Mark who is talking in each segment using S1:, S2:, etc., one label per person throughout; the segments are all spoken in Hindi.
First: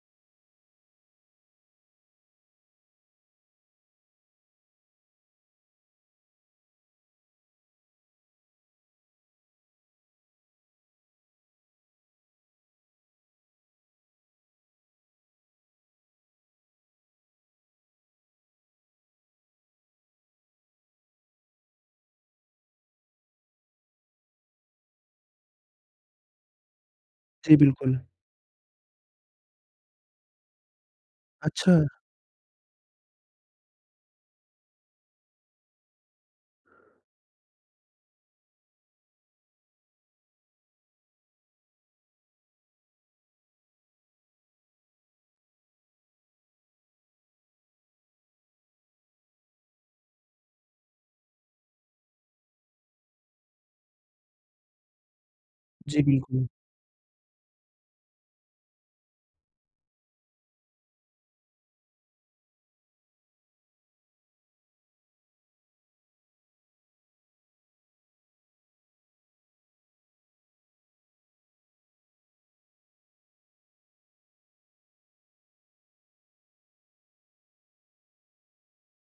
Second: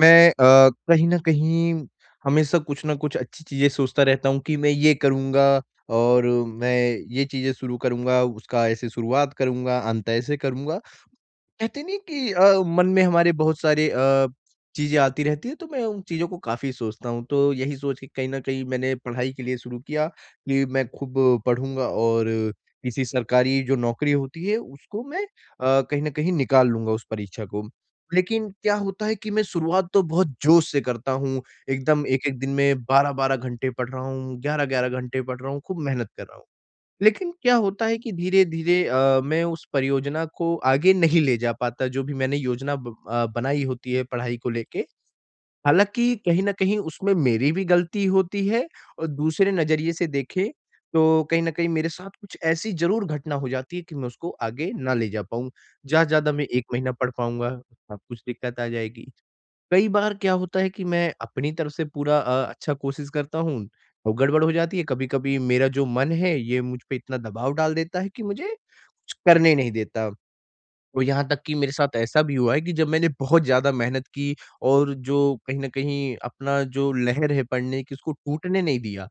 S1: मैं कहीं न कहीं हमेशा कुछ न कुछ अच्छी चीज़ें सोचता रहता हूँ कि मैं ये करूँगा और मैं ये चीज़ें शुरू करूँगा, उसका ऐसे शुरुआत करूँगा, अंत ऐसे करूँगा। कहते नहीं कि मन में हमारे बहुत सारे चीज़ें आती रहती है, तो मैं उन चीज़ों को काफ़ी सोचता हूँ। तो यही सोच के कहीं न कहीं मैंने पढ़ाई के लिए शुरू किया कि मैं खूब पढ़ूँगा और किसी सरकारी जो नौकरी होती है उसको मैं कहीं न कहीं निकाल लूँगा, उस परीक्षा
S2: जी,
S1: को।
S2: बिल्कुल।
S1: लेकिन क्या होता है कि मैं शुरुआत तो बहुत जोश से करता हूँ,
S2: अच्छा,
S1: एकदम एक-एक दिन में 12-12 घंटे पढ़ रहा हूँ, 11-11 घंटे पढ़ रहा हूँ, खूब मेहनत कर रहा हूँ। लेकिन क्या होता है कि धीरे-धीरे मैं उस परियोजना को आगे नहीं ले जा पाता, जो भी मैंने योजना बनाई होती है पढ़ाई को लेके। हालाँकि कहीं न कहीं उसमें मेरी भी गलती होती है और दूसरे नज़रिए से देखें, तो कहीं न कहीं मेरे साथ कुछ ऐसी ज़रूर घटना हो जाती है कि मैं उसको आगे ना ले जा पाऊँ।
S2: जी
S1: ज़्यादा से ज़्यादा मैं
S2: बिल्कुल।
S1: 1 महीना पढ़ पाऊँगा, उसके बाद कुछ दिक्कत आ जाएगी। कई बार क्या होता है कि मैं अपनी तरफ से पूरा अच्छा कोशिश करता हूँ और गड़बड़ हो जाती है। कभी-कभी मेरा जो मन है, ये मुझ पे इतना दबाव डाल देता है कि मुझे कुछ करने नहीं देता। और यहाँ तक कि मेरे साथ ऐसा भी हुआ है कि जब मैंने बहुत ज़्यादा मेहनत की और जो कहीं न कहीं अपना जो लहर है पढ़ने की, उसको टूटने नहीं दिया।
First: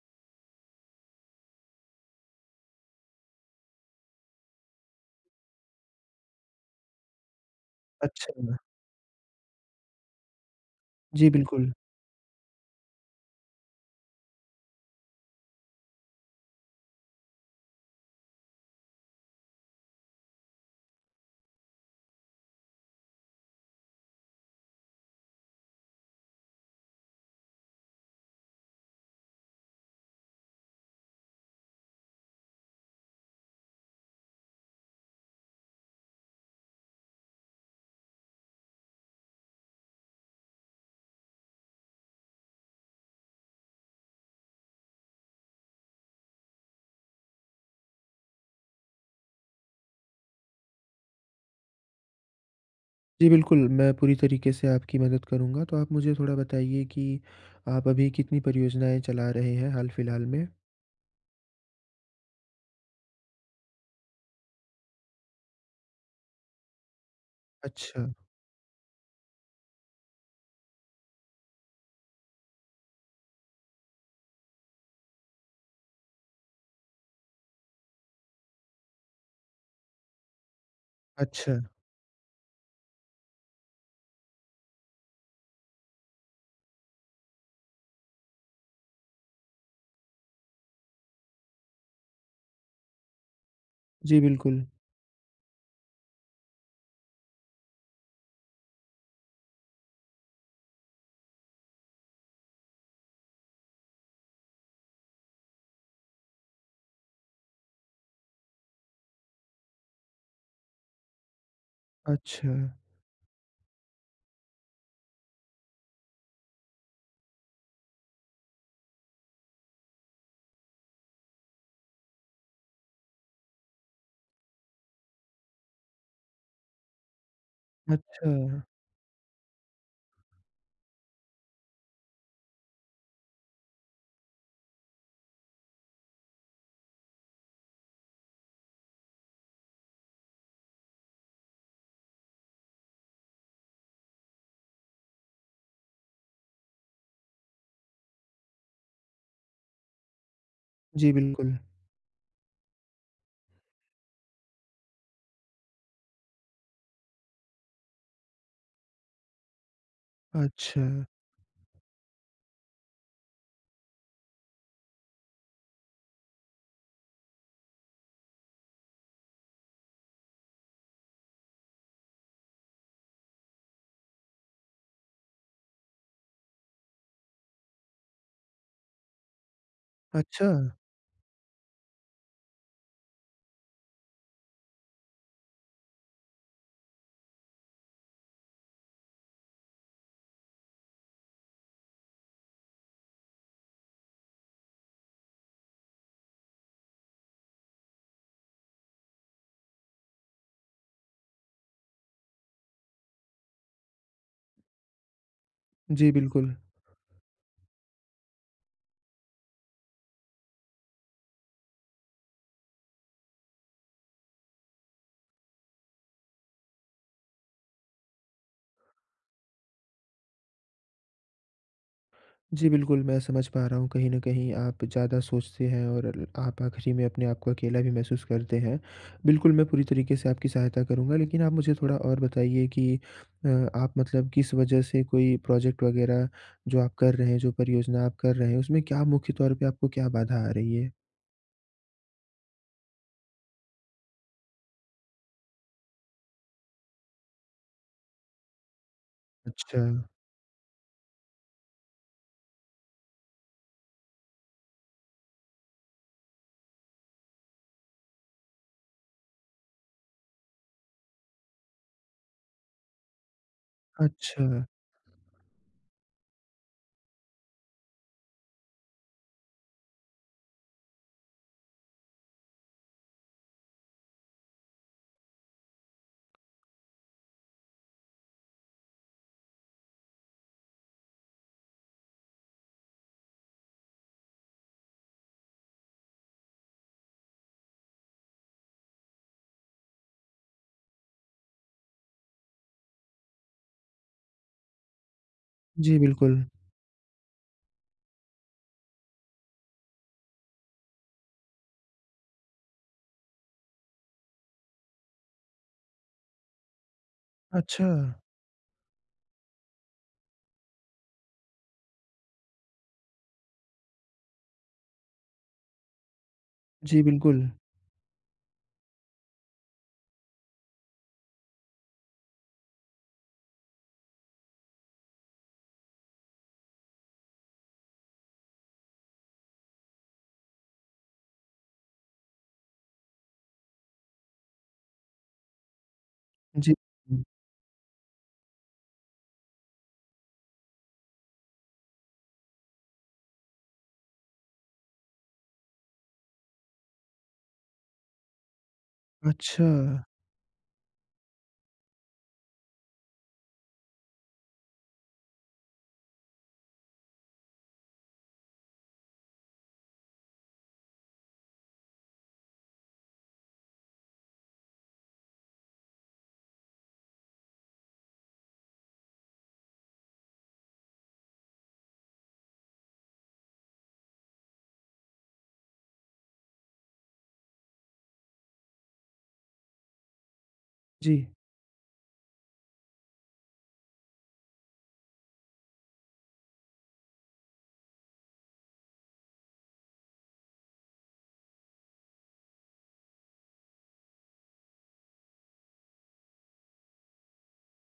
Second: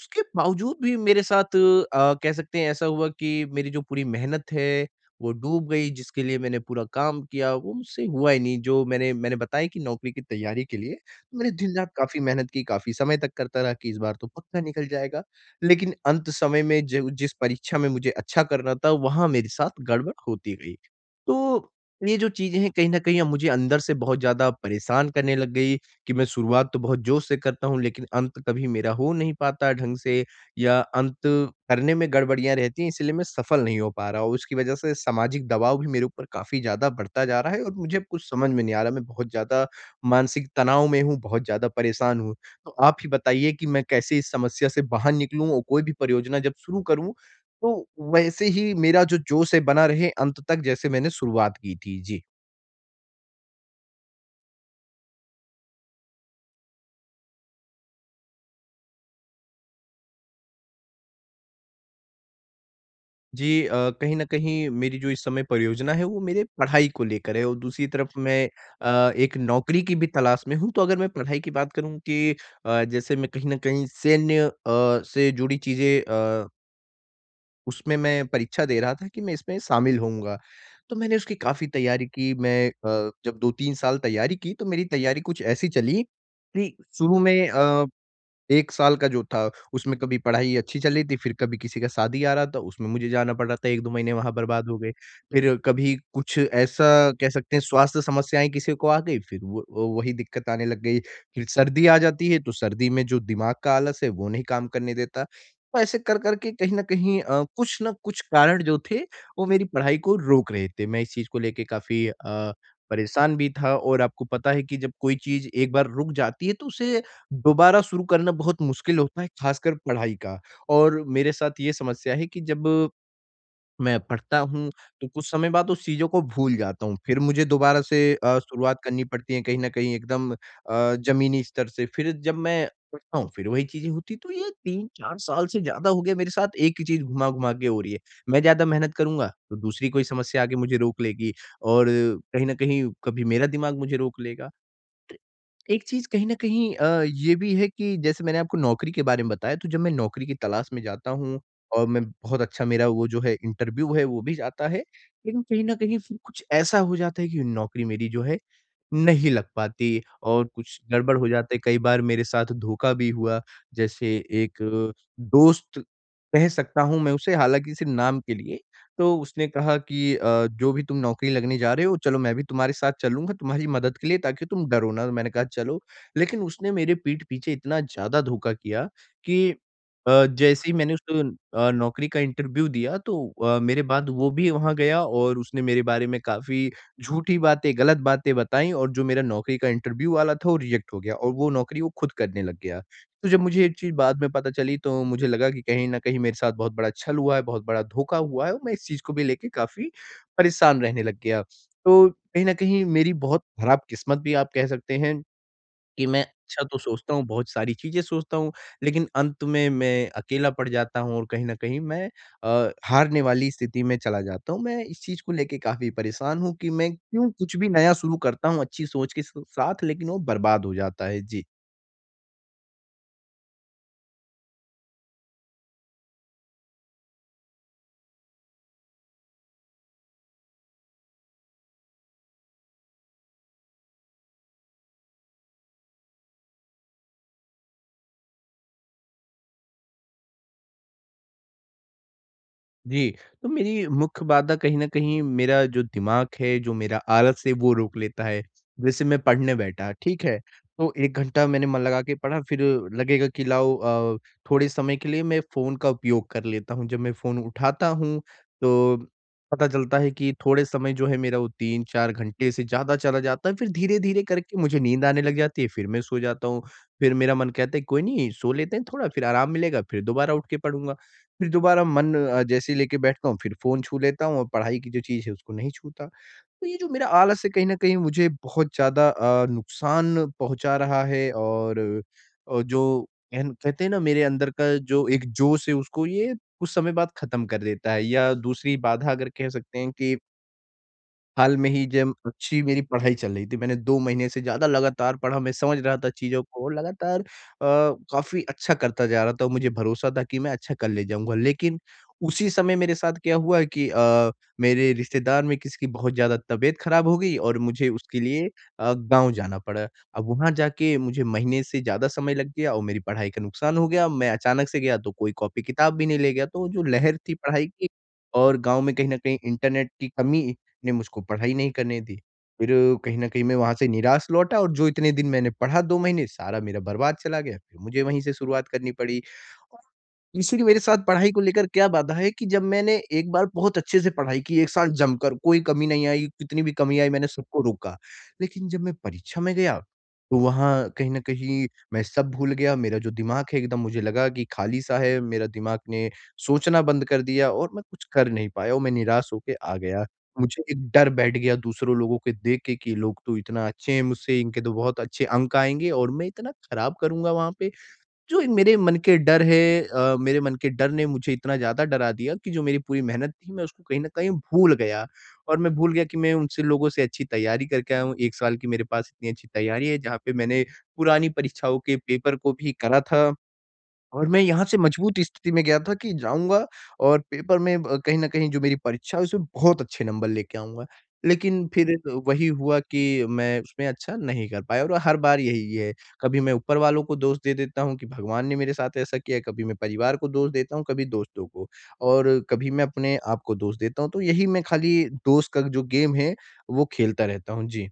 S1: उसके बावजूद भी मेरे साथ कह सकते हैं ऐसा हुआ कि मेरी जो पूरी मेहनत है, वो डूब गई। जिसके लिए मैंने पूरा काम किया, वो मुझसे हुआ
S2: अच्छा,
S1: ही नहीं। जो मैंने मैंने बताया कि नौकरी की तैयारी के लिए,
S2: जी
S1: तो मैंने
S2: बिल्कुल।
S1: दिन-रात काफ़ी मेहनत की, काफ़ी समय तक करता रहा कि इस बार तो पक्का निकल जाएगा। लेकिन अंत समय में, जो जिस परीक्षा में मुझे अच्छा करना था, वहाँ मेरे साथ गड़बड़ होती गई। तो ये जो चीज़ें हैं, कहीं न कहीं अब मुझे अंदर से बहुत ज़्यादा परेशान करने लग गई कि मैं शुरुआत तो बहुत जोश से करता हूँ, लेकिन अंत कभी मेरा हो नहीं पाता ढंग से, या अंत करने में गड़बड़ियाँ रहती हैं, इसलिए मैं सफल नहीं हो पा रहा हूँ। उसकी वजह से सामाजिक दबाव भी मेरे ऊपर काफ़ी ज़्यादा बढ़ता जा रहा है और मुझे अब कुछ समझ में नहीं आ रहा। मैं बहुत ज़्यादा मानसिक तनाव में हूँ, बहुत ज़्यादा परेशान हूँ। तो आप ही बताइए कि मैं कैसे इस समस्या से बाहर निकलूँ और कोई भी परियोजना जब शुरू करूँ, तो वैसे ही मेरा जो जोश है बना रहे अंत तक, जैसे मैंने शुरुआत की थी। जी।
S2: जी बिल्कुल, मैं पूरी तरीके से आपकी मदद करूँगा, तो आप मुझे थोड़ा बताइए कि आप अभी कितनी परियोजनाएँ चला रहे हैं हाल-फिलहाल में?
S1: जी कहीं न कहीं मेरी जो इस समय परियोजना है, वो मेरे पढ़ाई को लेकर है और दूसरी
S2: अच्छा,
S1: तरफ मैं एक नौकरी की भी तलाश में हूँ। तो अगर मैं पढ़ाई की बात करूँ कि जैसे मैं कहीं न कहीं सैन्य से जुड़ी चीज़ें, उसमें मैं परीक्षा दे रहा था कि मैं इसमें शामिल होऊँगा। तो मैंने उसकी
S2: अच्छा।
S1: काफ़ी तैयारी की। मैं जब 2-3 साल तैयारी की, तो मेरी तैयारी कुछ ऐसी चली कि शुरू में 1 साल का जो था, उसमें कभी पढ़ाई अच्छी चल रही थी, फिर कभी किसी का शादी आ रहा था, उसमें मुझे जाना पड़ रहा था, 1-2 महीने
S2: जी
S1: वहाँ
S2: बिल्कुल।
S1: बर्बाद हो गए। फिर कभी कुछ ऐसा कह सकते हैं, स्वास्थ्य समस्याएँ किसी को आ गई, फिर वो वही दिक्कत आने लग गई। फिर सर्दी आ जाती है, तो सर्दी में जो दिमाग का आलस है, वो नहीं काम करने देता। तो ऐसे कर कर के कहीं न कहीं कुछ न कुछ कारण जो थे, वो मेरी पढ़ाई को रोक रहे थे। मैं इस चीज़ को लेके काफ़ी
S2: अच्छा,
S1: परेशान भी था और आपको पता है कि जब कोई चीज़ एक बार रुक जाती है, तो उसे दोबारा शुरू करना बहुत मुश्किल होता है, खासकर पढ़ाई का। और मेरे साथ ये समस्या है कि जब मैं पढ़ता हूँ, तो कुछ समय बाद उस चीज़ों को भूल जाता हूँ। फिर मुझे दोबारा से
S2: अच्छा।
S1: शुरुआत करनी पड़ती है, कहीं न कहीं एकदम ज़मीनी स्तर से। फिर जब मैं पढ़ता हूँ, फिर वही चीज़ें होती, तो ये 3-4 साल से ज़्यादा हो गया मेरे साथ एक ही चीज़ घुमा-घुमा के हो रही है। मैं ज़्यादा मेहनत करूँगा, तो दूसरी कोई समस्या आके मुझे रोक लेगी और कहीं न कहीं कभी मेरा दिमाग मुझे रोक लेगा। एक चीज़ कहीं न कहीं ये भी है कि जैसे मैंने आपको नौकरी के बारे में बताया, तो जब मैं नौकरी की तलाश में जाता
S2: जी
S1: हूँ
S2: बिल्कुल।
S1: और मैं बहुत अच्छा मेरा वो जो है इंटरव्यू है, वो भी जाता है। लेकिन कहीं न कहीं फिर कुछ ऐसा हो जाता है कि नौकरी मेरी जो है, नहीं लग पाती और कुछ
S2: अच्छा,
S1: गड़बड़ हो जाता है। कई बार मेरे साथ धोखा भी हुआ। जैसे एक दोस्त कह सकता हूँ मैं उसे, हालाँकि सिर्फ़ नाम के लिए। तो उसने कहा कि "जो भी तुम नौकरी लगने जा रहे हो, चलो मैं भी तुम्हारे साथ चलूँगा तुम्हारी मदद के लिए, ताकि तुम डरो ना।" तो मैंने कहा, "चलो।" लेकिन उसने मेरे पीठ पीछे इतना ज़्यादा धोखा किया कि
S2: अच्छा।
S1: जैसे ही मैंने उसको नौकरी का इंटरव्यू दिया, तो मेरे बाद वो भी वहाँ गया और उसने मेरे बारे में काफ़ी झूठी बातें, गलत बातें बताई और जो मेरा नौकरी का इंटरव्यू वाला था, वो रिजेक्ट हो गया और वो नौकरी वो खुद करने लग गया। तो जब मुझे ये चीज़ बाद में पता चली, तो मुझे लगा कि कहीं न कहीं मेरे साथ बहुत बड़ा छल हुआ है, बहुत बड़ा धोखा हुआ है और मैं इस चीज़ को भी लेके काफ़ी परेशान रहने लग गया। तो कहीं न कहीं मेरी बहुत खराब किस्मत भी आप कह सकते हैं कि
S2: जी
S1: मैं
S2: बिल्कुल।
S1: अच्छा तो सोचता हूँ, बहुत सारी चीज़ें सोचता हूँ, लेकिन अंत में मैं अकेला पड़ जाता हूँ और कहीं न कहीं मैं हारने वाली स्थिति में चला जाता हूँ। मैं इस चीज़ को लेके काफ़ी परेशान हूँ कि मैं क्यों कुछ भी नया शुरू करता हूँ अच्छी सोच के स साथ, लेकिन वो बर्बाद हो जाता है। जी।
S2: जी, बिल्कुल, मैं समझ पा रहा हूँ कहीं न कहीं आप ज़्यादा सोचते हैं और आप आखिरी में अपने आप को अकेला भी महसूस करते हैं। बिल्कुल, मैं पूरी तरीके से आपकी सहायता करूँगा लेकिन आप मुझे थोड़ा और बताइए कि अ, आप मतलब किस वजह से कोई प्रोजेक्ट वग़ैरह जो आप कर रहे हैं, जो परियोजना आप कर रहे हैं, उसमें क्या मुख्य तौर पे आपको क्या बाधा आ रही है?
S1: जी, तो मेरी मुख्य बाधा कहीं न कहीं मेरा जो दिमाग है, जो मेरा आलस है वो रोक लेता है। जैसे मैं पढ़ने
S2: अच्छा,
S1: बैठा, ठीक है? तो 1 घंटा मैंने मन लगा के पढ़ा, फिर लगेगा कि लाओ थोड़े समय के लिए मैं फ़ोन का उपयोग कर लेता हूँ। जब मैं फ़ोन उठाता हूँ, तो पता चलता है कि थोड़े समय जो है मेरा, वो 3-4 घंटे से ज़्यादा चला जाता है। फिर धीरे-धीरे करके
S2: अच्छा।
S1: मुझे नींद आने लग जाती है, फिर मैं सो जाता हूँ। फिर मेरा मन कहता है, कोई नहीं सो लेते हैं थोड़ा, फिर आराम मिलेगा, फिर दोबारा उठ के पढ़ूँगा। फिर दोबारा मन जैसे ही लेके बैठता हूँ, फिर फ़ोन छू लेता हूँ और पढ़ाई की जो चीज़ है उसको नहीं छूता। तो ये जो मेरा आलस है, कहीं न कहीं मुझे बहुत ज़्यादा नुकसान पहुँचा रहा है और जो कहन कहते हैं ना, मेरे अंदर का जो एक जोश है उसको ये कुछ समय बाद ख़त्म कर देता है। या दूसरी बाधा अगर कह सकते हैं कि हाल में ही जब अच्छी मेरी पढ़ाई चल रही थी, मैंने 2 महीने से ज़्यादा लगातार पढ़ा, मैं समझ रहा
S2: जी,
S1: था
S2: बिल्कुल।
S1: चीज़ों को और लगातार काफ़ी अच्छा करता जा रहा था और मुझे भरोसा था कि मैं अच्छा कर ले जाऊँगा। लेकिन उसी समय मेरे साथ क्या हुआ कि मेरे रिश्तेदार में किसी की बहुत ज़्यादा तबीयत खराब हो गई और मुझे
S2: अच्छा।
S1: उसके लिए गाँव जाना पड़ा। अब वहाँ जाके मुझे महीने से ज़्यादा समय लग गया और मेरी पढ़ाई का नुकसान हो गया। मैं अचानक से गया तो कोई कॉपी किताब भी नहीं ले गया, तो जो
S2: जी,
S1: लहर थी
S2: बिल्कुल।
S1: पढ़ाई की और गाँव में कहीं न कहीं इंटरनेट की कमी ने मुझको पढ़ाई नहीं करने दी। फिर कहीं न कहीं मैं वहाँ से निराश लौटा और जो इतने दिन मैंने पढ़ा, 2 महीने, सारा मेरा बर्बाद चला गया। फिर मुझे वहीं से शुरुआत करनी पड़ी और इसीलिए मेरे साथ पढ़ाई को लेकर क्या बाधा है कि जब मैंने एक बार बहुत अच्छे से पढ़ाई की, एक साल जमकर, कोई कमी नहीं आई, कितनी भी
S2: जी।
S1: कमी आई
S2: हुँ।
S1: मैंने सबको रोका। लेकिन जब मैं परीक्षा में गया, तो वहाँ कहीं न कहीं मैं सब भूल गया, मेरा जो दिमाग है एकदम मुझे लगा कि खाली-सा है, मेरा दिमाग ने सोचना बंद कर दिया और मैं कुछ कर नहीं पाया और मैं निराश होके
S2: अच्छा।
S1: आ गया। मुझे एक डर बैठ गया दूसरों लोगों के देख के कि ये लोग तो इतना अच्छे हैं मुझसे, इनके तो बहुत अच्छे अंक आएँगे और मैं इतना खराब करूँगा वहाँ पे। जो एक मेरे मन के डर है मेरे मन के डर ने मुझे इतना ज़्यादा डरा दिया कि जो मेरी पूरी मेहनत थी, मैं उसको कहीं न कहीं भूल गया। और मैं भूल गया कि मैं उनसे लोगों से अच्छी तैयारी करके आया हूँ, 1 साल की मेरे पास इतनी अच्छी तैयारी है, जहाँ पे मैंने पुरानी परीक्षाओं के पेपर को भी करा था। और मैं यहाँ से मजबूत स्थिति में गया था कि जाऊँगा और पेपर में कहीं न कहीं जो मेरी परीक्षा है उसमें बहुत अच्छे नंबर लेके आऊँगा।
S2: जी।
S1: लेकिन फिर वही हुआ कि मैं उसमें अच्छा नहीं कर पाया और हर बार यही है। कभी मैं ऊपर वालों को दोष दे देता हूँ कि भगवान ने मेरे साथ ऐसा किया है, कभी मैं परिवार को दोष देता हूँ, कभी दोस्तों को और कभी मैं अपने आप को दोष देता हूँ। तो यही मैं खाली दोष का जो गेम है वो खेलता रहता हूँ। जी।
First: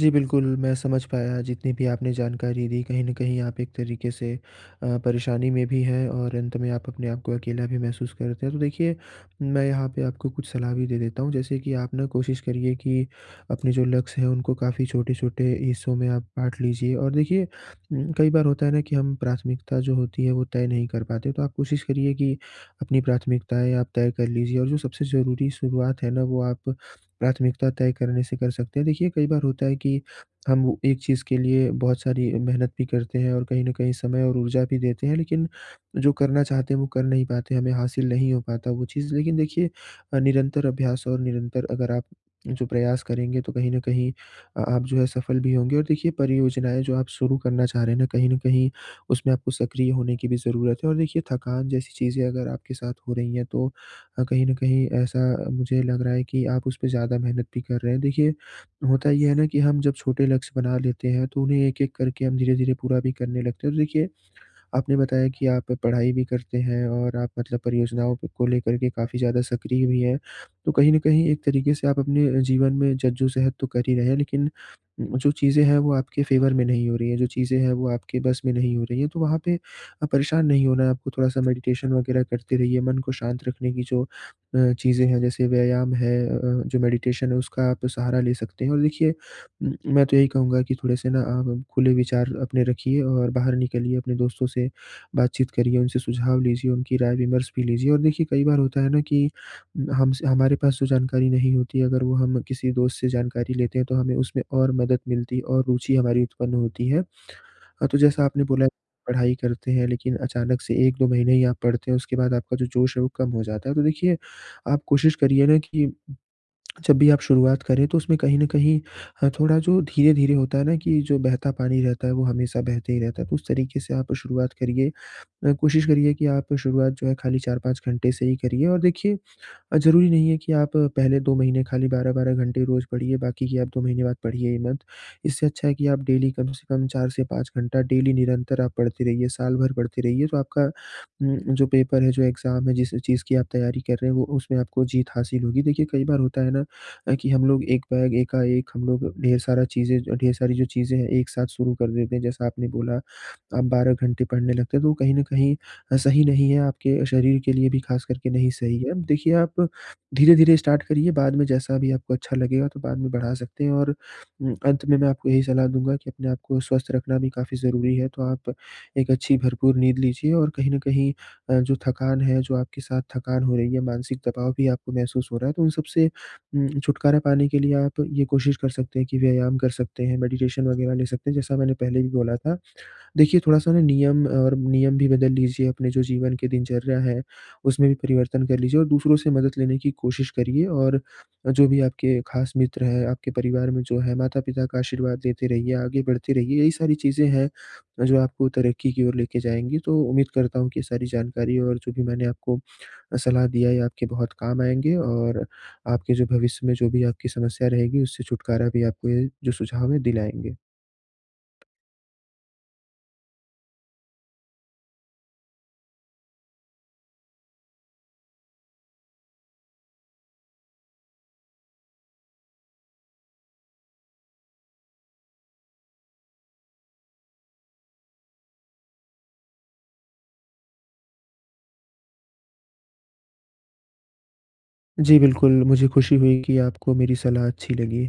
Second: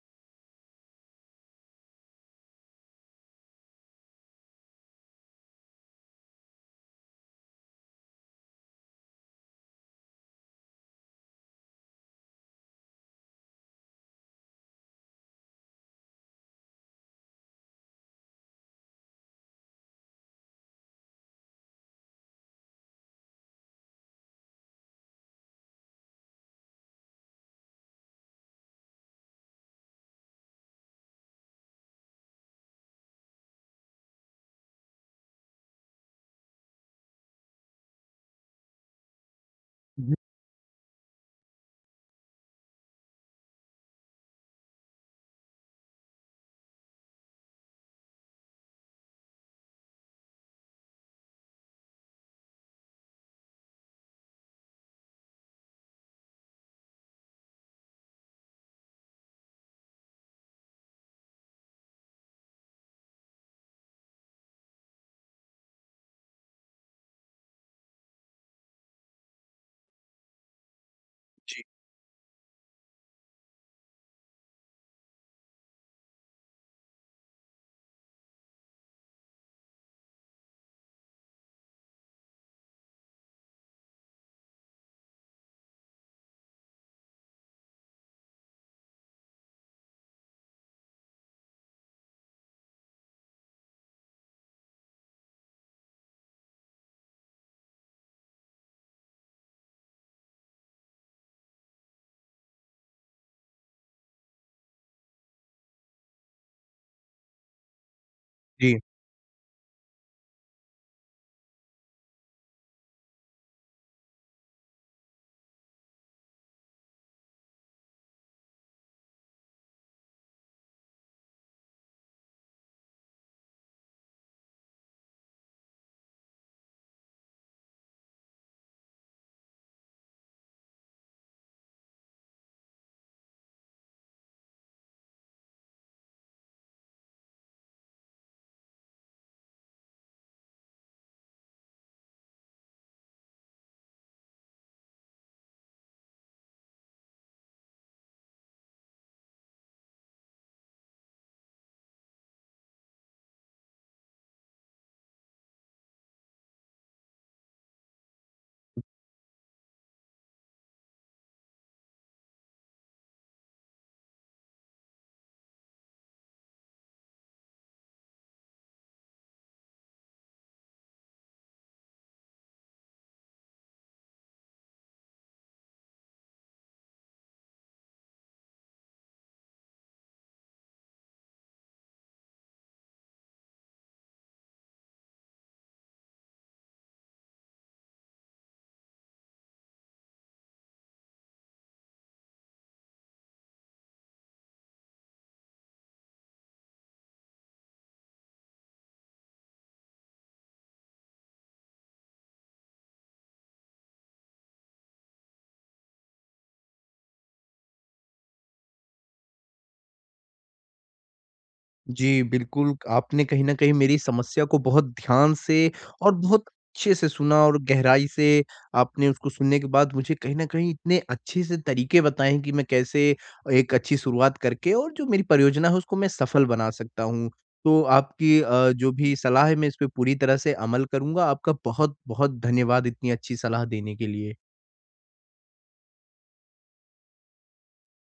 S2: जी, बिल्कुल, मैं समझ पाया जितनी भी आपने जानकारी दी, कहीं न कहीं आप एक तरीके से परेशानी में भी हैं और अंत में आप अपने आप को अकेला भी महसूस करते हैं। तो देखिए, मैं यहाँ पे आपको कुछ सलाह भी दे देता हूँ, जैसे कि आप ना कोशिश करिए कि अपने जो लक्ष्य हैं, उनको काफ़ी छोटे-छोटे हिस्सों में आप बाँट लीजिए और देखिए कई बार होता है ना कि हम प्राथमिकता जो होती है, वो तय नहीं कर पाते। तो आप कोशिश करिए कि अपनी प्राथमिकताएँ आप तय कर लीजिए और जो सबसे ज़रूरी शुरुआत है ना, वो आप प्राथमिकता तय करने से कर सकते हैं। देखिए, कई बार होता है कि हम वो एक चीज़ के लिए बहुत सारी मेहनत भी करते हैं और कहीं न कहीं समय और ऊर्जा भी देते हैं, लेकिन जो करना चाहते हैं, वो कर नहीं पाते, हमें हासिल नहीं हो पाता वो चीज़। लेकिन देखिए
S1: हुँ,
S2: निरंतर अभ्यास और निरंतर अगर आप जो प्रयास करेंगे, तो कहीं न कहीं आप जो है सफल भी होंगे और देखिए परियोजनाएँ जो आप शुरू करना चाह रहे हैं ना, कहीं न कहीं उसमें आपको सक्रिय होने की भी ज़रूरत है और देखिए थकान जैसी चीज़ें अगर आपके साथ हो रही हैं, तो कहीं न कहीं ऐसा मुझे लग रहा है कि आप उस पे ज़्यादा मेहनत भी कर रहे हैं। देखिए, होता ये है ना कि हम जब छोटे लक्ष्य बना लेते हैं, तो उन्हें एक-एक करके हम धीरे-धीरे पूरा भी करने लगते हैं। तो देखिए आपने बताया कि आप पढ़ाई भी करते हैं और आप मतलब परियोजनाओं पे को लेकर के काफ़ी ज़्यादा सक्रिय भी हैं। तो कहीं न कहीं एक
S1: जी।
S2: तरीके से आप अपने जीवन में जद्दोजहद तो कर ही रहे हैं लेकिन जो चीज़ें हैं वो आपके फ़ेवर में नहीं हो रही हैं, जो चीज़ें हैं वो आपके बस में नहीं हो रही हैं। तो वहाँ पे परेशान नहीं होना है आपको थोड़ा-सा मेडिटेशन वगैरह करते रहिए, मन को शांत रखने की जो चीज़ें हैं जैसे व्यायाम है, अ, जो मेडिटेशन है उसका आप सहारा ले सकते हैं। और देखिए मैं तो यही कहूँगा कि थोड़े-से ना आप खुले विचार अपने रखिए और बाहर निकलिए, अपने दोस्तों से बातचीत करिए, उनसे सुझाव लीजिए, उनकी राय-विमर्श भी लीजिए और देखिए कई बार होता है ना कि हमसे हमारे पास जो जानकारी नहीं होती, अगर वो हम किसी दोस्त से जानकारी लेते हैं, तो हमें उसमें और मदद मिलती और रुचि हमारी उत्पन्न होती है। तो जैसा आपने बोला
S1: जी।
S2: पढ़ाई करते हैं, लेकिन अचानक से 1-2 महीने ही आप पढ़ते हैं, उसके बाद आपका जो जोश है वो कम हो जाता है। तो देखिए, आप कोशिश करिए ना कि जब भी आप शुरुआत करें तो उसमें कहीं न कहीं थोड़ा जो धीरे-धीरे होता है ना कि जो बहता पानी रहता है वो हमेशा बहते ही रहता है, तो उस तरीके से आप शुरुआत करिए। कोशिश करिए कि आप शुरुआत जो है खाली 4-5 घंटे से ही करिए और देखिए ज़रूरी नहीं है कि आप पहले 2 महीने खाली 12-12 घंटे रोज़ पढ़िए, बाकी के आप 2 महीने बाद पढ़िए ही मत। इससे अच्छा है कि आप डेली कम से कम 4 से 5 घंटा डेली निरंतर आप पढ़ते रहिए, साल भर पढ़ते रहिए, तो आपका जो पेपर है, जो एग्ज़ाम है, जिस चीज़ की आप तैयारी कर रहे हैं, वो उसमें आपको जीत हासिल होगी। देखिए, कई बार होता है ना कि हम लोग एक बैग एकाएक हम लोग ढेर सारा चीज़ें ढेर सारी जो चीज़ें हैं, एक साथ शुरू कर देते हैं। जैसा आपने बोला, आप 12 घंटे पढ़ने लगते हैं, तो कहीं न कहीं सही नहीं है, आपके शरीर के लिए भी ख़ास करके नहीं सही है। देखिए, आप धीरे-धीरे स्टार्ट करिए, बाद में जैसा भी आपको अच्छा लगेगा तो बाद में बढ़ा सकते हैं और अंत में मैं आपको यही सलाह दूँगा कि अपने आप को स्वस्थ रखना भी काफ़ी ज़रूरी है, तो आप एक अच्छी भरपूर नींद लीजिए और कहीं न कहीं जो थकान है, जो आपके साथ थकान हो रही है, मानसिक दबाव भी आपको महसूस हो रहा है, तो उन सबसे छुटकारा पाने के लिए आप ये कोशिश कर सकते हैं कि व्यायाम कर सकते हैं, मेडिटेशन वग़ैरह ले सकते हैं, जैसा मैंने पहले भी बोला था। देखिए, थोड़ा-सा ना नियम और नियम भी बदल लीजिए, अपने जो जीवन की दिनचर्या है, उसमें भी परिवर्तन कर लीजिए और दूसरों से मदद लेने की कोशिश करिए और जो भी आपके खास मित्र हैं, आपके परिवार में जो है, माता-पिता का आशीर्वाद लेते रहिए, आगे बढ़ते रहिए। यही सारी चीज़ें हैं, जो आपको तरक्की की ओर लेके जाएँगी। तो उम्मीद करता हूँ कि ये सारी जानकारी और जो भी मैंने आपको सलाह दिया, ये आपके बहुत काम आएँगे और आपके जो भविष्य में जो भी आपकी समस्या रहेगी, उससे छुटकारा भी आपको ये जो सुझाव है, दिलाएँगे।
S1: जी, बिल्कुल, आपने कहीं न कहीं मेरी समस्या को बहुत ध्यान से और बहुत अच्छे से सुना और गहराई से आपने उसको सुनने के बाद मुझे कहीं न कहीं इतने अच्छे से तरीके बताए हैं कि मैं कैसे एक अच्छी शुरुआत करके और जो मेरी परियोजना है उसको मैं सफल बना सकता हूँ। तो आपकी जो भी सलाह है, मैं इस पे पूरी तरह से अमल करूँगा। आपका बहुत-बहुत धन्यवाद इतनी अच्छी सलाह देने के लिए।
S2: जी, बिल्कुल, मुझे खुशी हुई कि आपको मेरी सलाह अच्छी लगी।